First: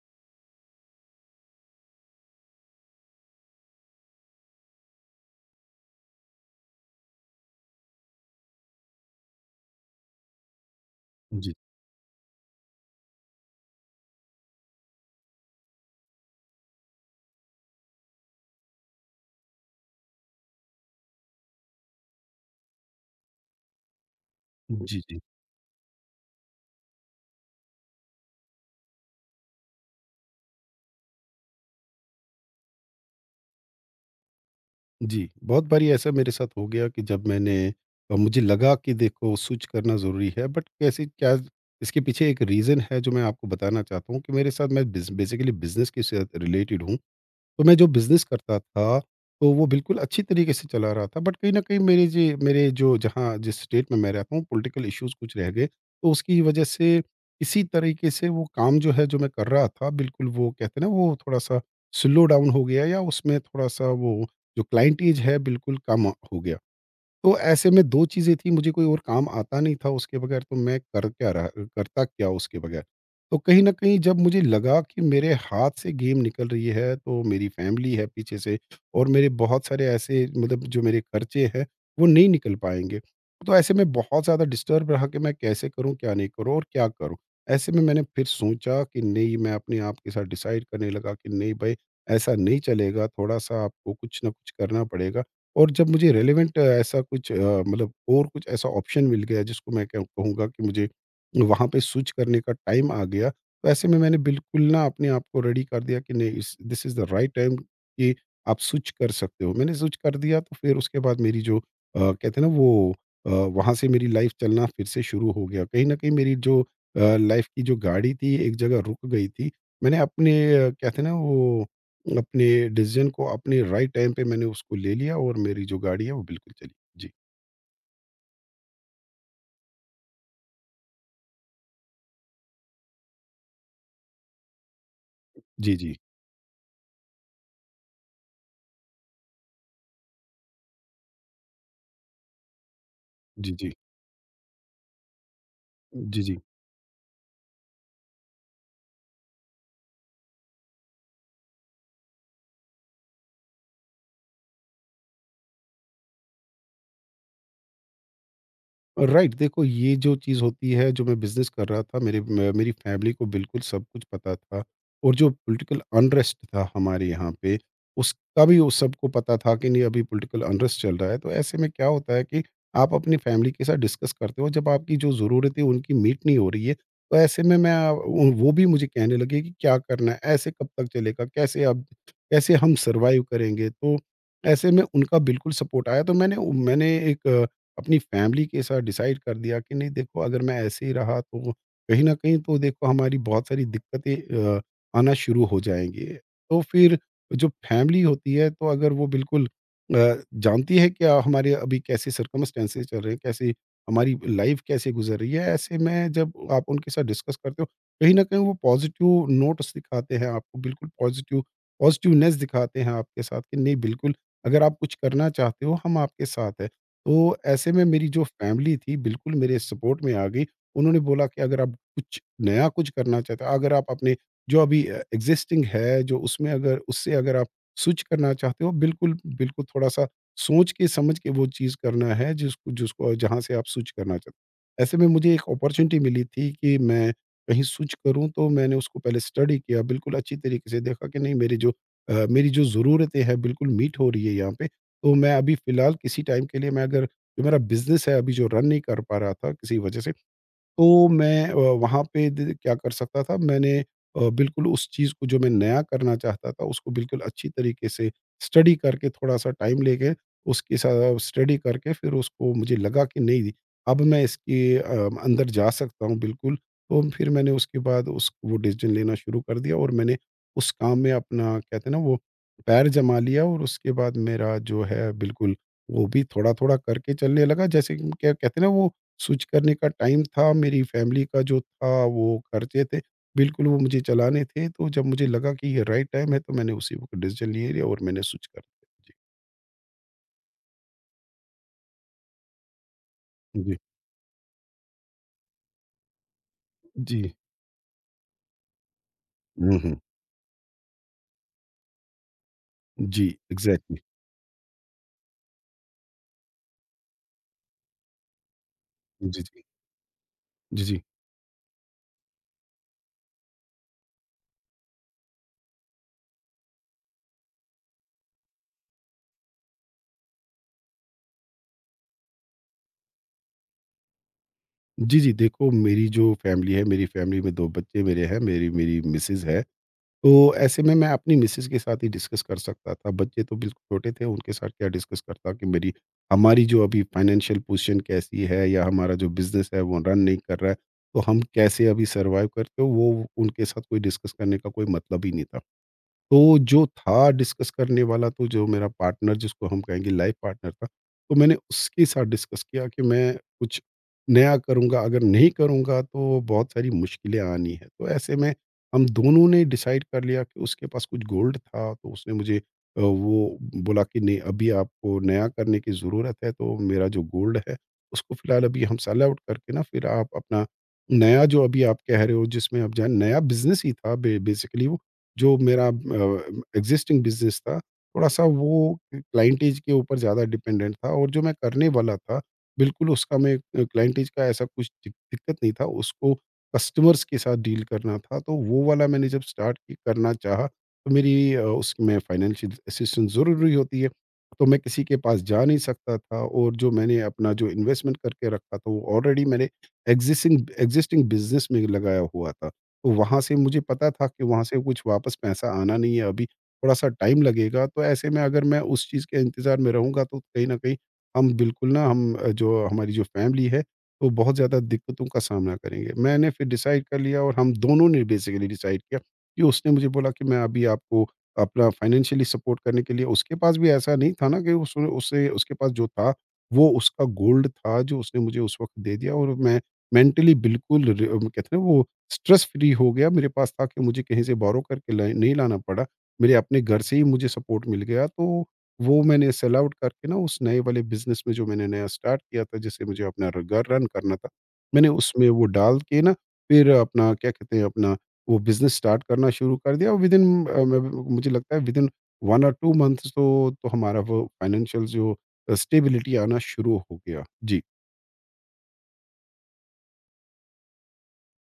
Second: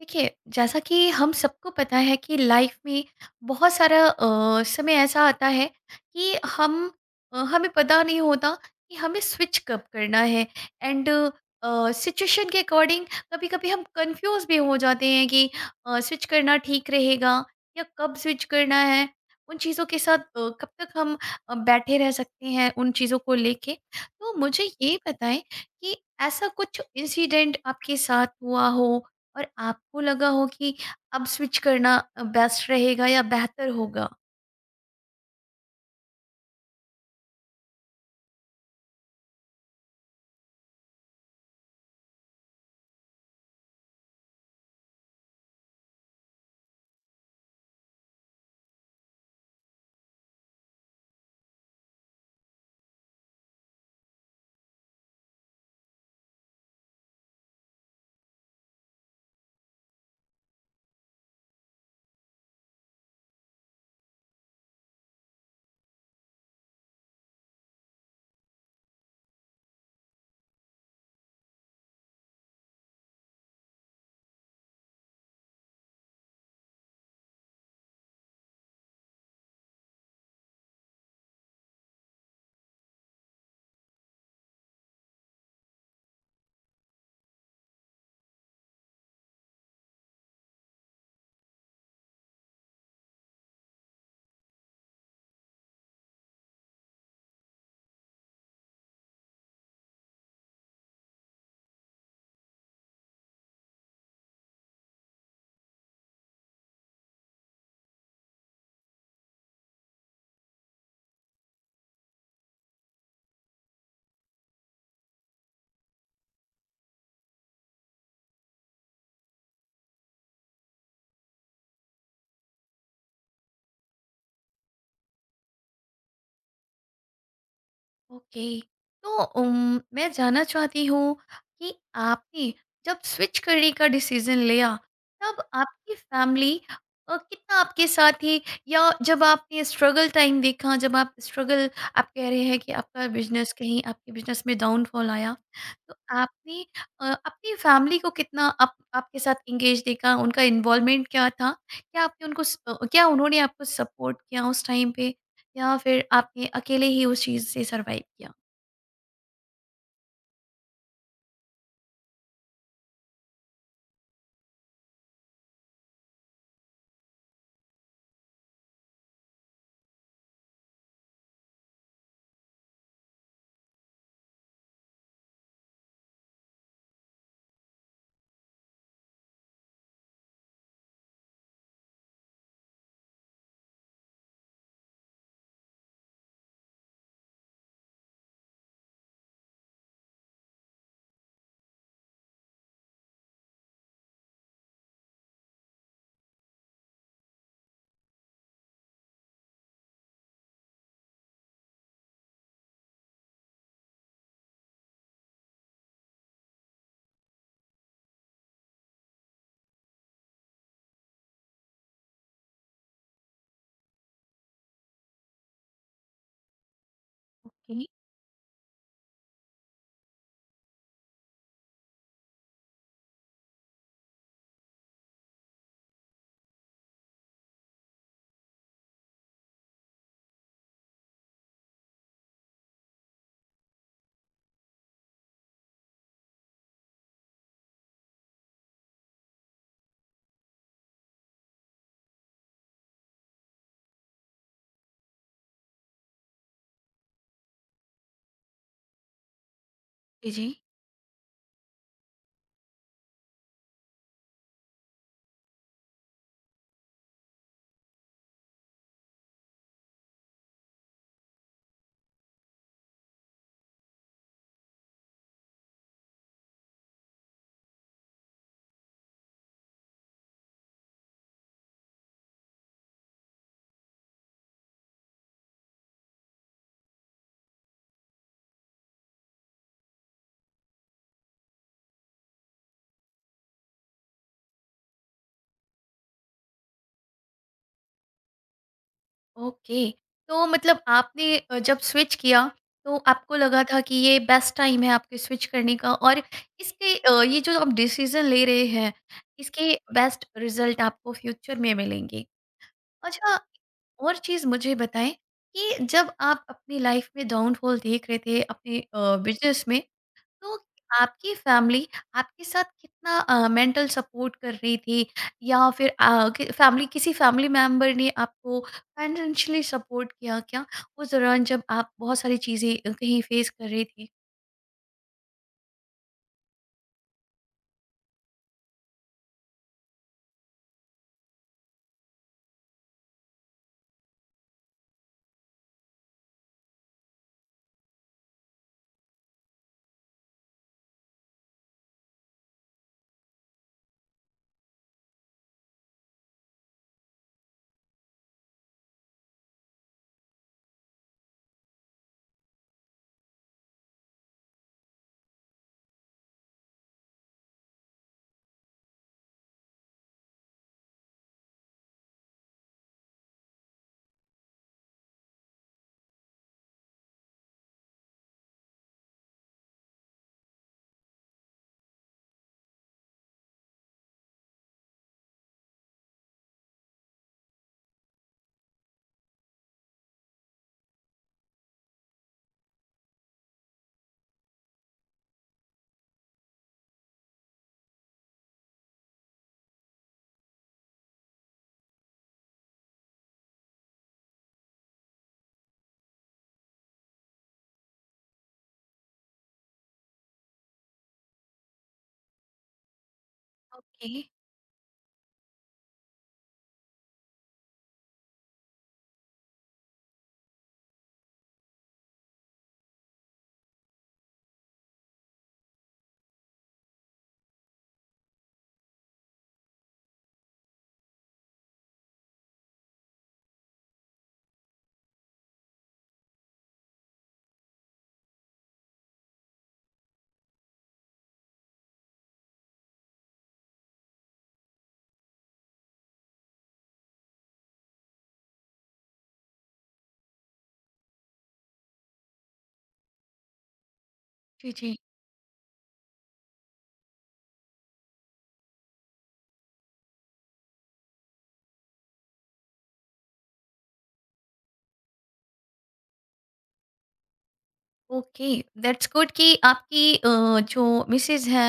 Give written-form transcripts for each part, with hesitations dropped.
देखिए, जैसा कि हम सबको पता है कि लाइफ में बहुत सारा समय ऐसा आता है कि हमें पता नहीं होता कि हमें स्विच कब करना है एंड जी, सिचुएशन के अकॉर्डिंग कभी कभी हम कंफ्यूज भी हो जाते हैं कि स्विच करना ठीक रहेगा या कब स्विच करना है उन चीज़ों के साथ कब तक हम बैठे रह सकते हैं उन चीज़ों को लेके। तो मुझे ये जी, जी। बताएं कि ऐसा कुछ इंसिडेंट आपके साथ हुआ हो और आपको लगा हो कि अब स्विच करना बेस्ट रहेगा या बेहतर होगा। जी, बहुत बारी ऐसा मेरे साथ हो गया कि मुझे लगा कि देखो स्विच करना ज़रूरी है बट कैसे क्या। इसके पीछे एक रीज़न है जो मैं आपको बताना चाहता हूँ कि मेरे साथ, मैं बिज़ बेसिकली बिज़नेस के साथ रिलेटेड हूँ। तो मैं जो बिज़नेस करता था, तो वो बिल्कुल अच्छी तरीके से चला रहा था, बट कहीं न कहीं मेरे जे मेरे जो जहाँ जिस स्टेट में मैं रहता हूँ, पॉलिटिकल इश्यूज़ कुछ रह गए। तो उसकी वजह से इसी तरीके से वो काम जो है जो मैं कर रहा था, बिल्कुल वो कहते हैं ना वो थोड़ा-सा स्लो डाउन हो गया, या उसमें थोड़ा-सा वो जो क्लाइंटेज है बिल्कुल कम हो गया। तो ऐसे में 2 चीज़ें थी, मुझे कोई और काम आता नहीं था उसके बगैर, तो मैं कर क्या रहा, करता क्या उसके बगैर? तो कहीं न कहीं जब मुझे लगा कि मेरे हाथ से गेम निकल रही है, तो मेरी फैमिली है पीछे से, और मेरे बहुत सारे ऐसे मतलब जो मेरे खर्चे हैं, वो नहीं निकल पाएँगे। तो ऐसे में बहुत ज़्यादा डिस्टर्ब रहा कि मैं कैसे करूँ, क्या नहीं करूँ और क्या करूँ? ऐसे में मैंने फिर सोचा कि नहीं, मैं अपने आप के साथ डिसाइड करने लगा कि नहीं भई, ऐसा नहीं चलेगा, थोड़ा-सा आपको कुछ ना कुछ करना पड़ेगा। और जब मुझे रिलेवेंट मतलब और कुछ ऐसा ऑप्शन मिल गया जिसको मैं कहूँगा कि मुझे वहाँ पे स्विच करने का टाइम आ गया, तो ऐसे में मैंने बिल्कुल ना अपने आप को रेडी कर दिया कि नहीं, इस this is the right time कि आप स्विच कर सकते हो। मैंने स्विच कर दिया, तो फिर उसके बाद मेरी जो कहते हैं ना वो वहाँ से मेरी लाइफ़ चलना फिर से शुरू हो गया। कहीं न कहीं मेरी जो लाइफ़ की जो गाड़ी थी, एक जगह रुक गई थी। मैंने अपने कहते हैं ना वो, अपने डिसीज़न को अपने राइट टाइम पे मैंने उसको ले लिया, और मेरी जो गाड़ी है वो बिल्कुल चली। जी। ओके। तो मैं जानना चाहती हूँ कि आपने जब स्विच करने का डिसीजन लिया तब जी, आपकी जी। फैमिली कितना आपके साथ थी, या जब आपने स्ट्रगल टाइम देखा, जब आप स्ट्रगल आप कह रहे हैं कि आपका बिजनेस जी, जी। कहीं आपके बिजनेस में डाउनफॉल आया, तो जी, जी। आपने अपनी फैमिली को कितना आप आपके साथ एंगेज देखा, उनका इन्वॉल्वमेंट क्या था? क्या आपने क्या उन्होंने आपको सपोर्ट किया उस टाइम पे, या फिर आपने अकेले ही उस चीज़ से सर्वाइव किया? राइट, देखो ये जो चीज़ होती है, जो मैं बिज़नेस कर रहा था, मेरी फैमिली को बिल्कुल सब कुछ पता था, और जो पॉलिटिकल अनरेस्ट था हमारे यहाँ पे, उसका भी उस सबको पता था कि नहीं अभी पॉलिटिकल अनरेस्ट चल रहा है। तो ऐसे में क्या होता है कि आप अपनी फैमिली के साथ डिस्कस करते हो, जब आपकी जो ज़रूरतें उनकी मीट नहीं हो रही है, तो ऐसे में मैं वो भी मुझे कहने लगे कि क्या करना है, ऐसे कब तक चलेगा, कैसे आप, कैसे हम सर्वाइव करेंगे। तो ऐसे में उनका बिल्कुल सपोर्ट आया, तो मैंने मैंने एक अपनी फैमिली के साथ डिसाइड कर दिया कि नहीं देखो, अगर मैं ऐसे ही रहा, तो कहीं ना कहीं, तो देखो हमारी बहुत सारी दिक्कतें आना शुरू हो जाएंगी। तो फिर जो फैमिली होती है, तो अगर वो बिल्कुल जानती है क्या हमारे अभी कैसे सर्कमस्टेंसेज चल रहे हैं, कैसे हमारी लाइफ कैसे गुजर रही है, ऐसे में जब आप उनके साथ डिस्कस करते हो, कहीं ना कहीं वो पॉजिटिव नोट्स दिखाते हैं आपको, बिल्कुल पॉजिटिव पॉजिटिवनेस दिखाते हैं आपके साथ कि नहीं बिल्कुल, अगर आप कुछ करना चाहते हो हम आपके साथ हैं। तो ऐसे ओके। में मेरी जो फैमिली थी बिल्कुल मेरे सपोर्ट में आ गई। उन्होंने बोला कि अगर आप कुछ नया कुछ करना चाहते हो, अगर आप अपने जो अभी एग्ज़िस्टिंग है जो, उसमें अगर उससे अगर आप स्विच करना चाहते हो बिल्कुल, बिल्कुल थोड़ा-सा सोच के समझ के वो चीज़ करना है जिसको जिसको जहाँ से आप स्विच करना चाहते हो। ऐसे में मुझे एक अपॉर्च्युनिटी मिली थी कि मैं कहीं स्विच करूँ, तो मैंने उसको पहले स्टडी किया बिल्कुल अच्छी तरीके से, देखा कि नहीं मेरी जो ज़रूरतें हैं बिल्कुल मीट हो रही है यहाँ पे। तो मैं अभी फ़िलहाल किसी टाइम के लिए, मैं अगर जो मेरा बिज़नेस है अभी जो रन नहीं कर पा रहा था किसी वजह से, जी, जी। तो मैं वहाँ पे द क्या कर सकता था, मैंने बिल्कुल उस चीज़ को जो मैं नया करना चाहता था उसको बिल्कुल अच्छी तरीके से स्टडी करके, थोड़ा-सा टाइम लेके उसके साथ स्टडी करके, फिर उसको मुझे लगा कि नहीं अब मैं इसके अंदर जा सकता हूँ बिल्कुल। तो फिर मैंने उसके बाद उस वो डिसीज़न लेना शुरू कर दिया, और मैंने उस काम में अपना, कहते हैं ना वो, पैर जमा लिया, और उसके बाद मेरा जो है बिल्कुल वो भी थोड़ा-थोड़ा करके चलने लगा, जैसे कि क्या कहते हैं ना वो, स्विच करने का टाइम था, मेरी फैमिली का जो था वो खर्चे थे, बिल्कुल वो मुझे चलाने थे, तो जब मुझे लगा कि ये राइट टाइम है, तो मैंने उसी वक़्त डिसीजन ले लिया और मैंने स्विच कर दिया। ओके। तो मतलब आपने जब स्विच किया, तो आपको लगा जी, जी। था कि ये बेस्ट टाइम है आपके स्विच करने का, और इसके जी। ये जो आप डिसीज़न ले रहे हैं, इसके हुँ, हुँ। बेस्ट रिज़ल्ट आपको फ्यूचर में मिलेंगे। जी, अच्छा, एग्ज़ैक्टली। और चीज़ मुझे बताएँ कि जब आप अपनी लाइफ़ में डाउनफॉल देख रहे थे अपने जी, बिज़नेस जी। में, तो जी, जी। आपकी फैमिली आपके साथ कितना मेंटल सपोर्ट कर रही थी, या फिर फैमिली, किसी फैमिली मेंबर ने आपको फाइनेंशियली सपोर्ट किया क्या उस दौरान जब आप बहुत सारी चीज़ें कहीं फेस कर रही थी? जी, जी, देखो मेरी जो फैमिली है, मेरी फैमिली में 2 बच्चे मेरे हैं, मेरी मेरी मिसेज़ है। तो ऐसे में मैं अपनी मिसेस के साथ ही डिस्कस कर सकता था। बच्चे तो बिल्कुल छोटे थे, उनके साथ क्या डिस्कस करता कि मेरी हमारी जो अभी फाइनेंशियल पोज़ीशन कैसी है, या हमारा जो बिज़नेस है वो रन नहीं कर रहा है, तो हम कैसे अभी सर्वाइव करते हो, वो उनके साथ कोई डिस्कस करने का कोई मतलब ही नहीं था। तो जो था डिस्कस करने वाला, तो जो मेरा पार्टनर जिसको हम कहेंगे लाइफ पार्टनर था, तो मैंने उसके साथ डिस्कस किया कि मैं कुछ नया करूँगा, अगर नहीं करूँगा तो बहुत सारी मुश्किलें आनी है। तो ऐसे में हम दोनों ने डिसाइड कर लिया कि उसके पास कुछ गोल्ड था, तो उसने मुझे वो बोला कि नहीं अभी आपको नया करने की ज़रूरत है, तो मेरा जो गोल्ड है उसको फ़िलहाल अभी हम सेल आउट करके ना, फिर आप अपना नया जो अभी आप कह रहे हो जिसमें आप जाएँ, नया बिज़नेस ही था। बे बेसिकली वो जो मेरा एग्ज़िस्टिंग बिज़नेस था, थोड़ा-सा वो क्लाइंटेज के ऊपर ज़्यादा डिपेंडेंट था, और जो मैं करने वाला था, बिल्कुल उसका मैं क्लाइंटेज का ऐसा कुछ दिक्कत नहीं था, उसको कस्टमर्स के साथ डील करना था, तो वो वाला मैंने जब स्टार्ट कि करना चाहा, तो मेरी उसमें फाइनेंशियल असिस्टेंस ज़रूरी होती है, तो मैं किसी के पास जा नहीं सकता था, और जो मैंने अपना जो इन्वेस्टमेंट करके रखा था, वो ऑलरेडी मैंने एग्ज़िसिंग एग्ज़िस्टिंग बिज़नेस में लगाया हुआ था। तो वहाँ से मुझे पता ओके। था कि वहाँ से कुछ वापस पैसा आना नहीं है अभी, थोड़ा-सा टाइम लगेगा। तो ऐसे में अगर मैं उस चीज़ के इंतज़ार में रहूँगा, तो कहीं न कहीं हम बिल्कुल ना, जो हमारी जो फैमिली है, वो बहुत ज़्यादा दिक्कतों का सामना करेंगे। मैंने फिर डिसाइड कर लिया, और हम दोनों ने बेसिकली डिसाइड किया कि उसने मुझे बोला कि मैं अभी आपको अपना फाइनेंशियली सपोर्ट करने के लिए, उसके पास भी ऐसा नहीं था ना, कि उस उसे उसके पास जो था, वो उसका गोल्ड था जो उसने मुझे उस वक़्त दे दिया, और मैं मेंटली बिल्कुल र कहते हैं ना वो स्ट्रेस फ्री हो गया, मेरे पास था कि मुझे कहीं से बोरो करके नहीं लाना पड़ा, मेरे अपने घर से ही मुझे सपोर्ट मिल गया। तो वो मैंने सेल आउट करके ना उस नए वाले बिजनेस में जो मैंने नया स्टार्ट किया था, जिसे मुझे अपना घर रन करना था, जी, जी। मैंने उसमें वो डाल के ना फिर अपना क्या कहते हैं, अपना वो बिजनेस स्टार्ट करना शुरू कर दिया। विद इन मुझे लगता है विद इन 1 और 2 मंथ्स, तो हमारा वो फाइनेंशियल जो स्टेबिलिटी आना शुरू हो गया। जी। ओके। दैट्स गुड कि आपकी जो मिसेज है,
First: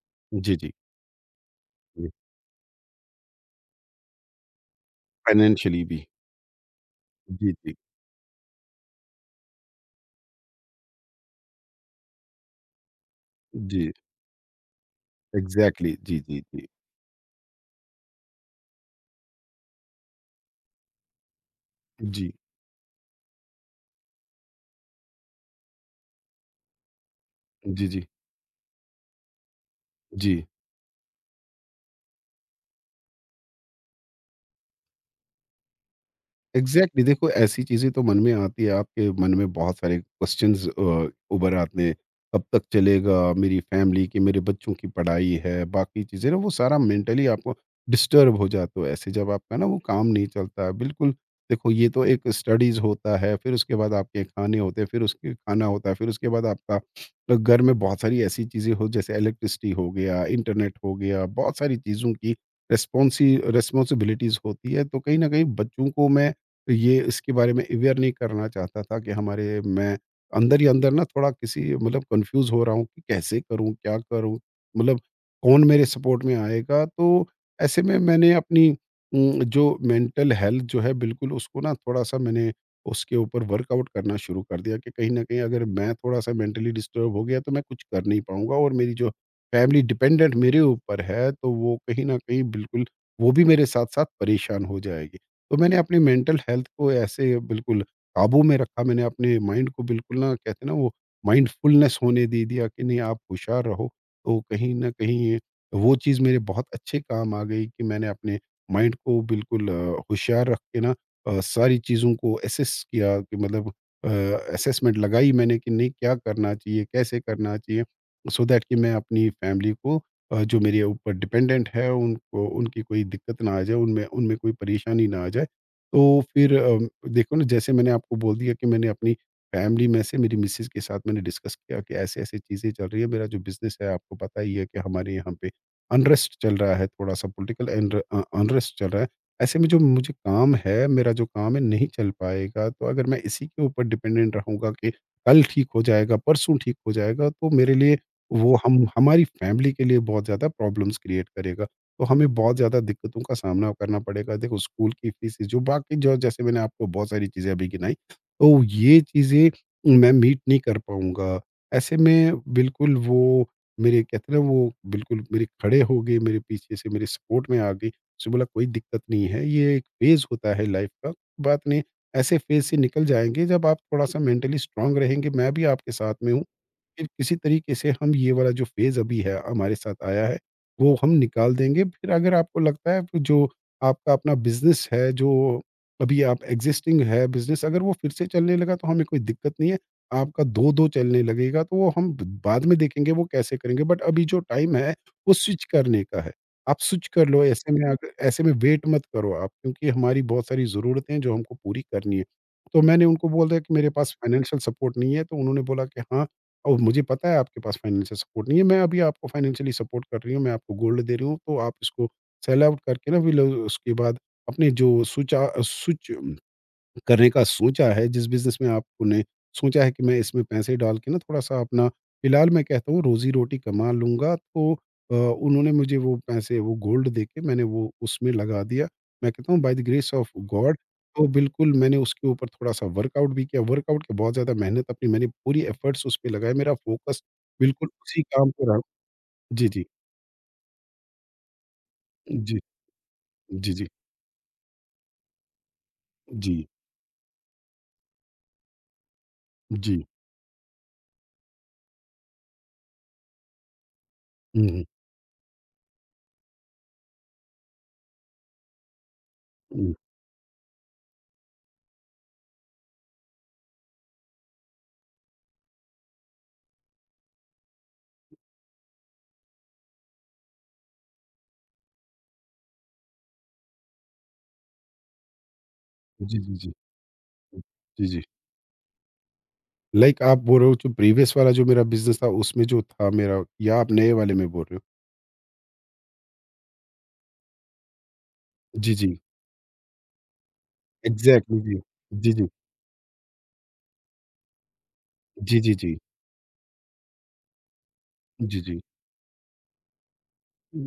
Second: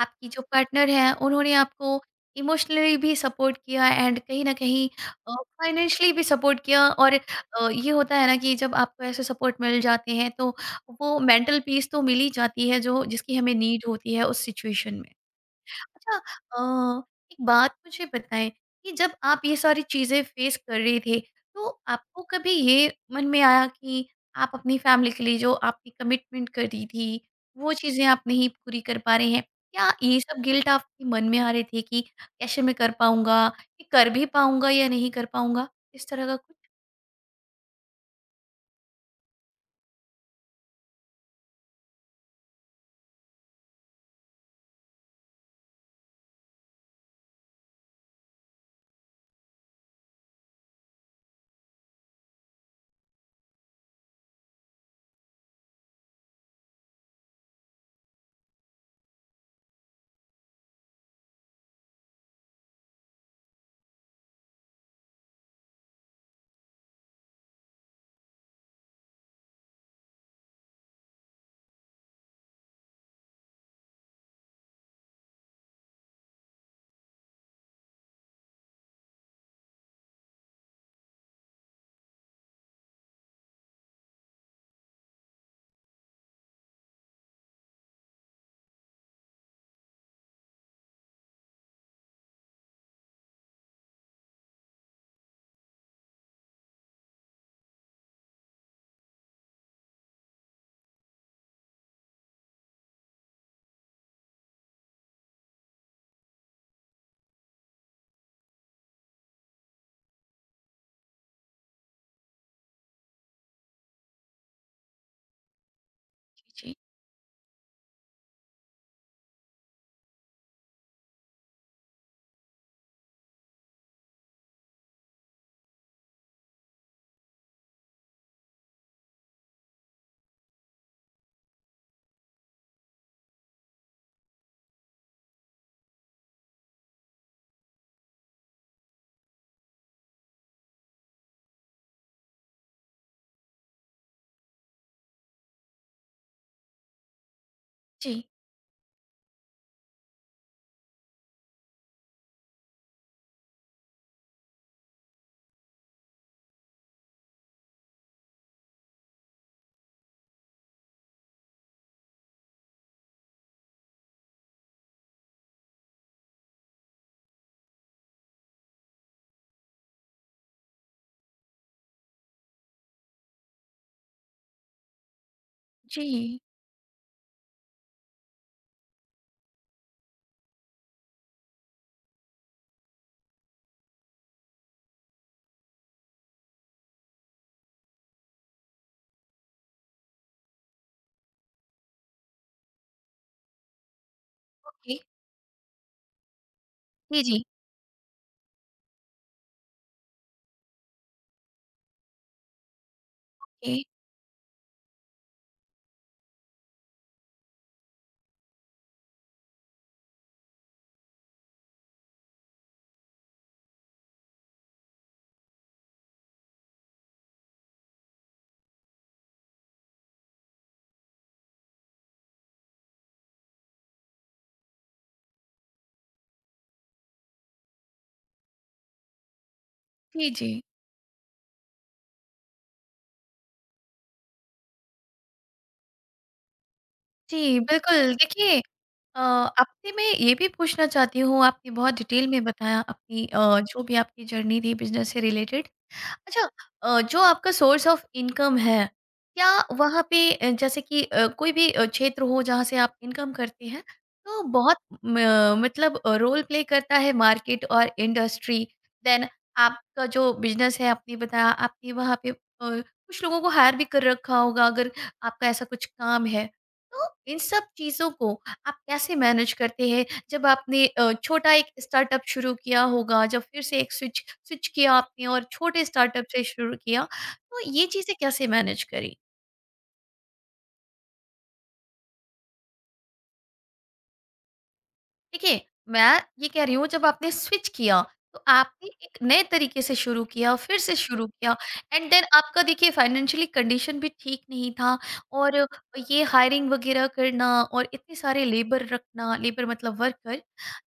आपकी जो जी, जी। पार्टनर है, उन्होंने आपको इमोशनली भी सपोर्ट किया, एंड कहीं ना कहीं फाइनेंशियली भी। फाइनेंशली भी सपोर्ट किया। और जी, जी, ये होता है ना कि जब आपको ऐसे सपोर्ट मिल जाते हैं, तो वो मेंटल पीस तो मिल ही जाती है जो, जिसकी हमें नीड जी। होती है उस सिचुएशन में। Exactly, अच्छा, G G G अ, एक बात मुझे बताएँ कि जब आप ये सारी चीज़ें फ़ेस कर रहे थे, तो आपको G कभी ये मन में आया कि आप अपनी फ़ैमिली के लिए जो आपने कमिटमेंट करी थी, वो G चीज़ें G आप नहीं पूरी कर पा रहे हैं? क्या ये सब G। गिल्ट आपके मन में आ रहे थे कि कैसे मैं कर पाऊँगा? ये कर भी पाऊँगा या नहीं कर पाऊँगा? इस तरह का कुछ? एग्जैक्टली exactly, देखो ऐसी चीज़ें तो मन में आती है। आपके मन में बहुत सारे क्वेश्चंस उभर आते हैं। कब तक चलेगा? मेरी फैमिली की, मेरे बच्चों की पढ़ाई है, बाकी चीज़ें ना, वो सारा मेंटली आपको डिस्टर्ब हो जाता हो ऐसे, जब आपका ना वो काम नहीं चलता है बिल्कुल। देखो, ये तो एक स्टडीज़ होता है, फिर उसके बाद आपके खाने होते हैं, फिर उसके खाना होता है, फिर उसके बाद आपका, तो घर में बहुत सारी ऐसी चीज़ें हो, जैसे इलेक्ट्रिसिटी हो गया, इंटरनेट हो गया, बहुत सारी चीज़ों की रेस्पॉन्सी रेस्पॉन्सिबिलिटीज़ होती है। तो कहीं ना कहीं बच्चों को मैं तो ये इसके बारे में अवेयर नहीं करना चाहता था कि हमारे, मैं अंदर ही अंदर ना थोड़ा किसी मतलब कंफ्यूज हो रहा हूँ कि कैसे करूँ, क्या करूँ, मतलब कौन मेरे सपोर्ट में आएगा? तो ऐसे में मैंने अपनी जो मेंटल हेल्थ जो है बिल्कुल, उसको ना थोड़ा सा मैंने उसके ऊपर वर्कआउट करना शुरू कर दिया कि कहीं ना कहीं अगर मैं थोड़ा सा मेंटली डिस्टर्ब हो गया तो मैं कुछ कर नहीं पाऊंगा, और मेरी जो फैमिली डिपेंडेंट मेरे ऊपर है तो वो कहीं ना कहीं बिल्कुल, वो भी मेरे साथ साथ परेशान हो जाएगी। तो मैंने अपनी मेंटल हेल्थ को ऐसे बिल्कुल काबू में रखा। मैंने अपने माइंड को बिल्कुल ना, कहते हैं ना वो माइंडफुलनेस, होने दे दिया कि नहीं आप होशियार रहो। तो कहीं ना कहीं ये- वो चीज़ मेरे बहुत अच्छे काम आ गई कि मैंने अपने माइंड को बिल्कुल होशियार रख के ना सारी चीज़ों को एसेस किया कि मतलब असेसमेंट लगाई मैंने कि नहीं क्या करना जी, चाहिए, कैसे करना चाहिए, so दैट कि मैं अपनी फैमिली को जो मेरे ऊपर डिपेंडेंट है उनको उनकी कोई दिक्कत ना आ जाए, उनमें उनमें कोई परेशानी ना आ जाए। तो फिर देखो ना, जैसे मैंने आपको बोल दिया कि मैंने अपनी फैमिली में से मेरी मिसेज़ के साथ मैंने डिस्कस किया कि ऐसे-ऐसे चीज़ें चल रही है। मेरा जो बिज़नेस है आपको पता ही है कि हमारे यहाँ पे अनरेस्ट चल रहा है, थोड़ा-सा पॉलिटिकल अनरेस्ट चल रहा है। ऐसे में जो मुझे काम है, मेरा जो काम है नहीं चल पाएगा। तो अगर मैं इसी के ऊपर डिपेंडेंट रहूँगा कि कल ठीक हो जाएगा, परसों ठीक हो जाएगा, तो मेरे लिए, जी। वो हम हमारी फैमिली के लिए बहुत ज़्यादा प्रॉब्लम्स क्रिएट करेगा। तो हमें बहुत ज़्यादा दिक्कतों का सामना करना पड़ेगा। देखो स्कूल की फ़ीसें जो बाकी, जो जैसे मैंने आपको बहुत सारी चीज़ें अभी गिनाई, तो ये चीज़ें मैं मीट नहीं कर पाऊँगा। ऐसे में बिल्कुल वो मेरे, कहते हैं ना वो, बिल्कुल मेरे खड़े हो गए, मेरे पीछे से मेरे सपोर्ट में आ गई। उसने बोला कोई दिक्कत नहीं है, ये एक फ़ेज़ होता है लाइफ़ का, बात नहीं, ऐसे फ़ेज़ से निकल जाएँगे। जब आप थोड़ा-सा मेंटली स्ट्रॉन्ग रहेंगे, मैं भी आपके जी, साथ में जी। हूँ। फिर किसी तरीके से हम ये वाला जो फेज़ अभी है हमारे साथ आया है, वो हम निकाल देंगे। फिर अगर आपको लगता है कि जो आपका अपना बिज़नेस है, जो अभी आप एक्सिस्टिंग है बिज़नेस, अगर वो फिर से चलने लगा तो हमें कोई दिक्कत नहीं है। आपका 2-2 चलने लगेगा तो वो हम बाद में देखेंगे वो कैसे करेंगे। बट अभी जो टाइम ओके। है वो स्विच करने का है। आप स्विच जी, कर जी। लो, ऐसे में अगर ऐसे में वेट मत करो आप, क्योंकि हमारी बहुत सारी ज़रूरतें हैं जो हमको पूरी करनी है। तो मैंने उनको बोल दिया ओके। कि मेरे पास फाइनेंशियल सपोर्ट नहीं है, तो उन्होंने बोला कि हाँ, और मुझे पता है आपके पास फाइनेंशियल सपोर्ट नहीं है, मैं अभी आपको फाइनेंशियली सपोर्ट कर रही हूँ, मैं आपको गोल्ड दे रही हूँ, तो आप इसको सेल आउट करके ना फिर उसके बाद अपने जो स्विच करने का सोचा है, जिस बिज़नेस में आपने सोचा है कि मैं इसमें पैसे डाल के ना थोड़ा-सा अपना फिलहाल मैं कहता हूँ रोज़ी-रोटी कमा लूँगा, तो उन्होंने मुझे वो पैसे, वो गोल्ड देके मैंने वो उसमें लगा दिया। मैं कहता हूँ बाय द ग्रेस ऑफ जी, जी। गॉड तो बिल्कुल मैंने उसके ऊपर थोड़ा-सा वर्कआउट भी किया। वर्कआउट के बहुत ज़्यादा मेहनत अपनी, मैंने पूरी एफ़र्ट्स उस पे लगाए। मेरा फ़ोकस जी, बिल्कुल बिल्कुल। उसी काम देखिए, पे रहा। जी, जी। आपसे मैं ये भी पूछना चाहती हूँ, आपने बहुत डिटेल में जी। बताया अपनी जी, जो जी। भी आपकी जर्नी थी बिज़नेस से रिलेटेड। अच्छा, जी। जो आपका सोर्स ऑफ इनकम है, क्या जी। वहाँ पे जैसे कि कोई भी क्षेत्र हो जहाँ से आप इनकम करते हैं, तो हुँ, बहुत हुँ। मतलब रोल प्ले करता है मार्केट और इंडस्ट्री। देन हुँ। आपका जो बिज़नेस है, आपने बताया आपने वहाँ पे कुछ लोगों को हायर भी कर रखा होगा अगर आपका ऐसा कुछ काम है। तो इन सब चीज़ों को आप कैसे मैनेज करते हैं जब आपने छोटा एक स्टार्टअप शुरू किया होगा, जब फिर से एक स्विच स्विच किया आपने और छोटे स्टार्टअप जी, से जी, जी। शुरू किया, तो ये जी, चीज़ें जी। कैसे मैनेज करी? लाइक, आप बोल रहे हो जो प्रीवियस वाला जो मेरा बिज़नेस था उसमें जो था मेरा, या आप नए वाले में बोल रहे हो? देखिए, मैं ये कह रही हूँ, जब आपने स्विच किया, तो आपने जी, जी। एक नए तरीके से शुरू किया, फिर से शुरू किया। एग्ज़ैक्टली जी। एंड देन जी, जी। आपका, देखिए, फाइनेंशियली कंडीशन भी ठीक नहीं था, और जी, जी, जी। ये हायरिंग वगैरह करना और इतने सारे जी, जी। लेबर रखना, लेबर मतलब वर्कर,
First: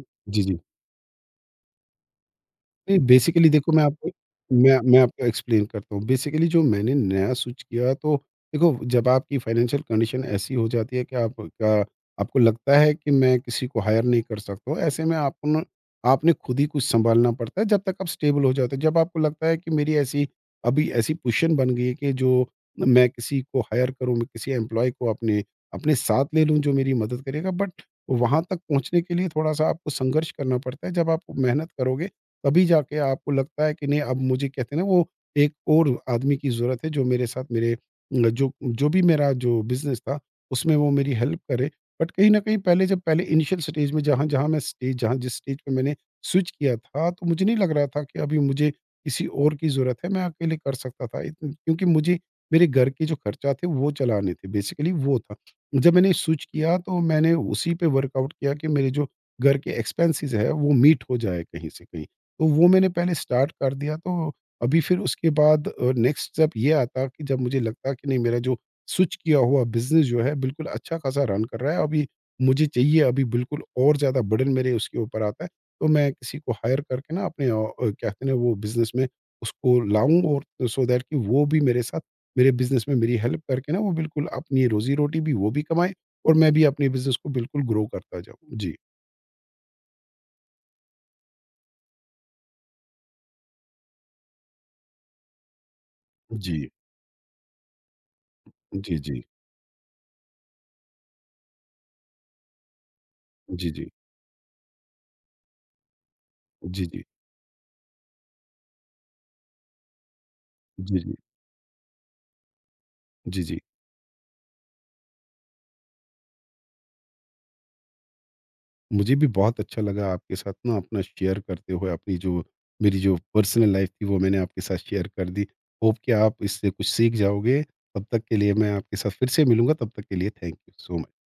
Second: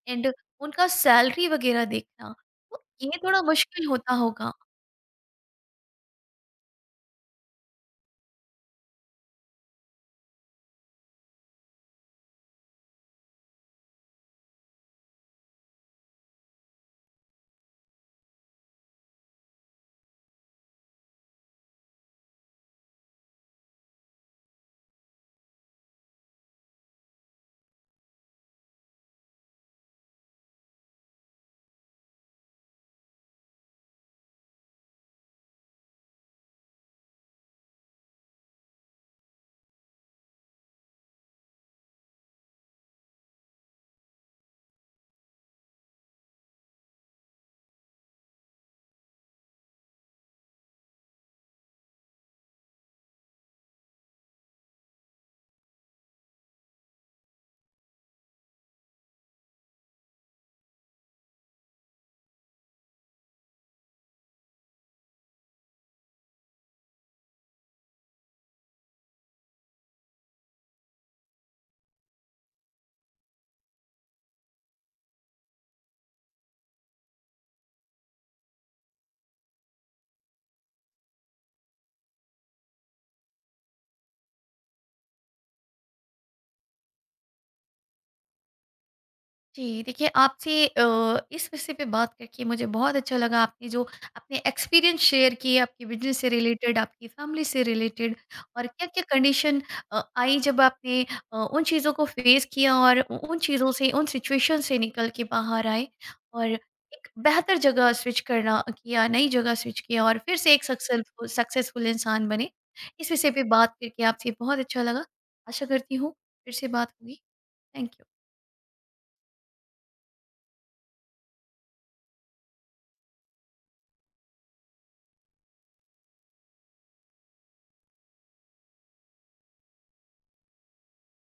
एंड जी, जी। उनका सैलरी वगैरह देखना, तो नहीं, ये थोड़ा बेसिकली देखो मैं मुश्किल आपको, होता होगा। मैं आपको एक्सप्लेन करता हूँ। बेसिकली जो मैंने नया स्विच किया, तो देखो जब आपकी फाइनेंशियल कंडीशन ऐसी हो जाती है कि आपका, आपको लगता है कि मैं किसी को हायर नहीं कर सकता हूँ। ऐसे में आपन, आपने खुद ही कुछ सँभालना पड़ता है जब तक आप स्टेबल हो जाते हो। जब आपको लगता है कि मेरी ऐसी, अभी ऐसी पोज़ीशन बन गई है कि जो मैं किसी को हायर करूँ, मैं किसी एम्प्लॉयी को अपने अपने साथ ले लूँ जो मेरी मदद करेगा, बट वहाँ तक पहुँचने के लिए थोड़ा-सा आपको संघर्ष करना पड़ता है। जब आप मेहनत करोगे, तभी जाके आपको लगता है कि नहीं, अब मुझे कहते हैं ना वो एक और आदमी की ज़रूरत है जो मेरे साथ मेरे न, जो जो भी मेरा जो बिज़नेस था उसमें वो मेरी हेल्प करे। बट कहीं न कहीं पहले, जब पहले इनिशियल स्टेज में जहाँ जहाँ मैं स्टेज जहाँ जिस स्टेज पे मैंने स्विच किया था, तो मुझे नहीं लग रहा था कि अभी मुझे किसी और की ज़रूरत है, मैं अकेले कर सकता था। इत क्योंकि मुझे मेरे घर के जो खर्चा थे वो चलाने थे, बेसिकली वो था। जब मैंने स्विच किया तो मैंने उसी पे वर्कआउट किया कि मेरे जो घर के एक्सपेंसेस है वो मीट हो जाए कहीं से कहीं। तो वो मैंने पहले स्टार्ट कर दिया। तो अभी फिर उसके बाद नेक्स्ट स्टेप ये आता कि जब मुझे लगता कि नहीं मेरा जो स्विच किया हुआ बिज़नेस जो है बिल्कुल अच्छा खासा रन कर रहा है, अभी मुझे चाहिए, अभी बिल्कुल और ज़्यादा बर्डन मेरे उसके ऊपर आता है, तो मैं किसी को हायर करके ना अपने क्या कहते हैं ना, वो बिज़नेस में उसको लाऊँ, और सो दैट कि वो भी मेरे साथ मेरे बिज़नेस में मेरी हेल्प करके ना वो बिल्कुल अपनी रोज़ी-रोटी भी वो भी कमाएँ, और मैं भी अपने बिज़नेस को बिल्कुल ग्रो करता जाऊँ। जी। जी, देखिए आपसे इस विषय पे बात करके मुझे बहुत अच्छा लगा। आपने जो अपने एक्सपीरियंस शेयर किए, आपके बिज़नेस से जी। रिलेटेड, आपकी फ़ैमिली से रिलेटेड, और जी, क्या-क्या जी। कंडीशन आई जब आपने उन चीज़ों को फ़ेस किया, और उ उन जी, चीज़ों जी। से, उन सिचुएशन से निकल के बाहर आए, और जी, जी। एक बेहतर जगह स्विच करना किया, नई जगह स्विच किया, और फिर से एक जी, जी। जी, जी। सक्सेलफुल सक्सेसफुल इंसान बने। इस विषय पे जी, जी। बात करके आपसे बहुत अच्छा लगा। आशा करती हूँ फिर से बात होगी। Thank you. मुझे भी बहुत अच्छा लगा आपके साथ ना अपना शेयर करते हुए, अपनी जो मेरी जो पर्सनल लाइफ़ थी वो मैंने आपके साथ शेयर कर दी। होप कि आप इससे कुछ सीख जाओगे। तब तक के लिए मैं आपके साथ फिर से मिलूँगा, तब तक के लिए थैंक यू सो मच।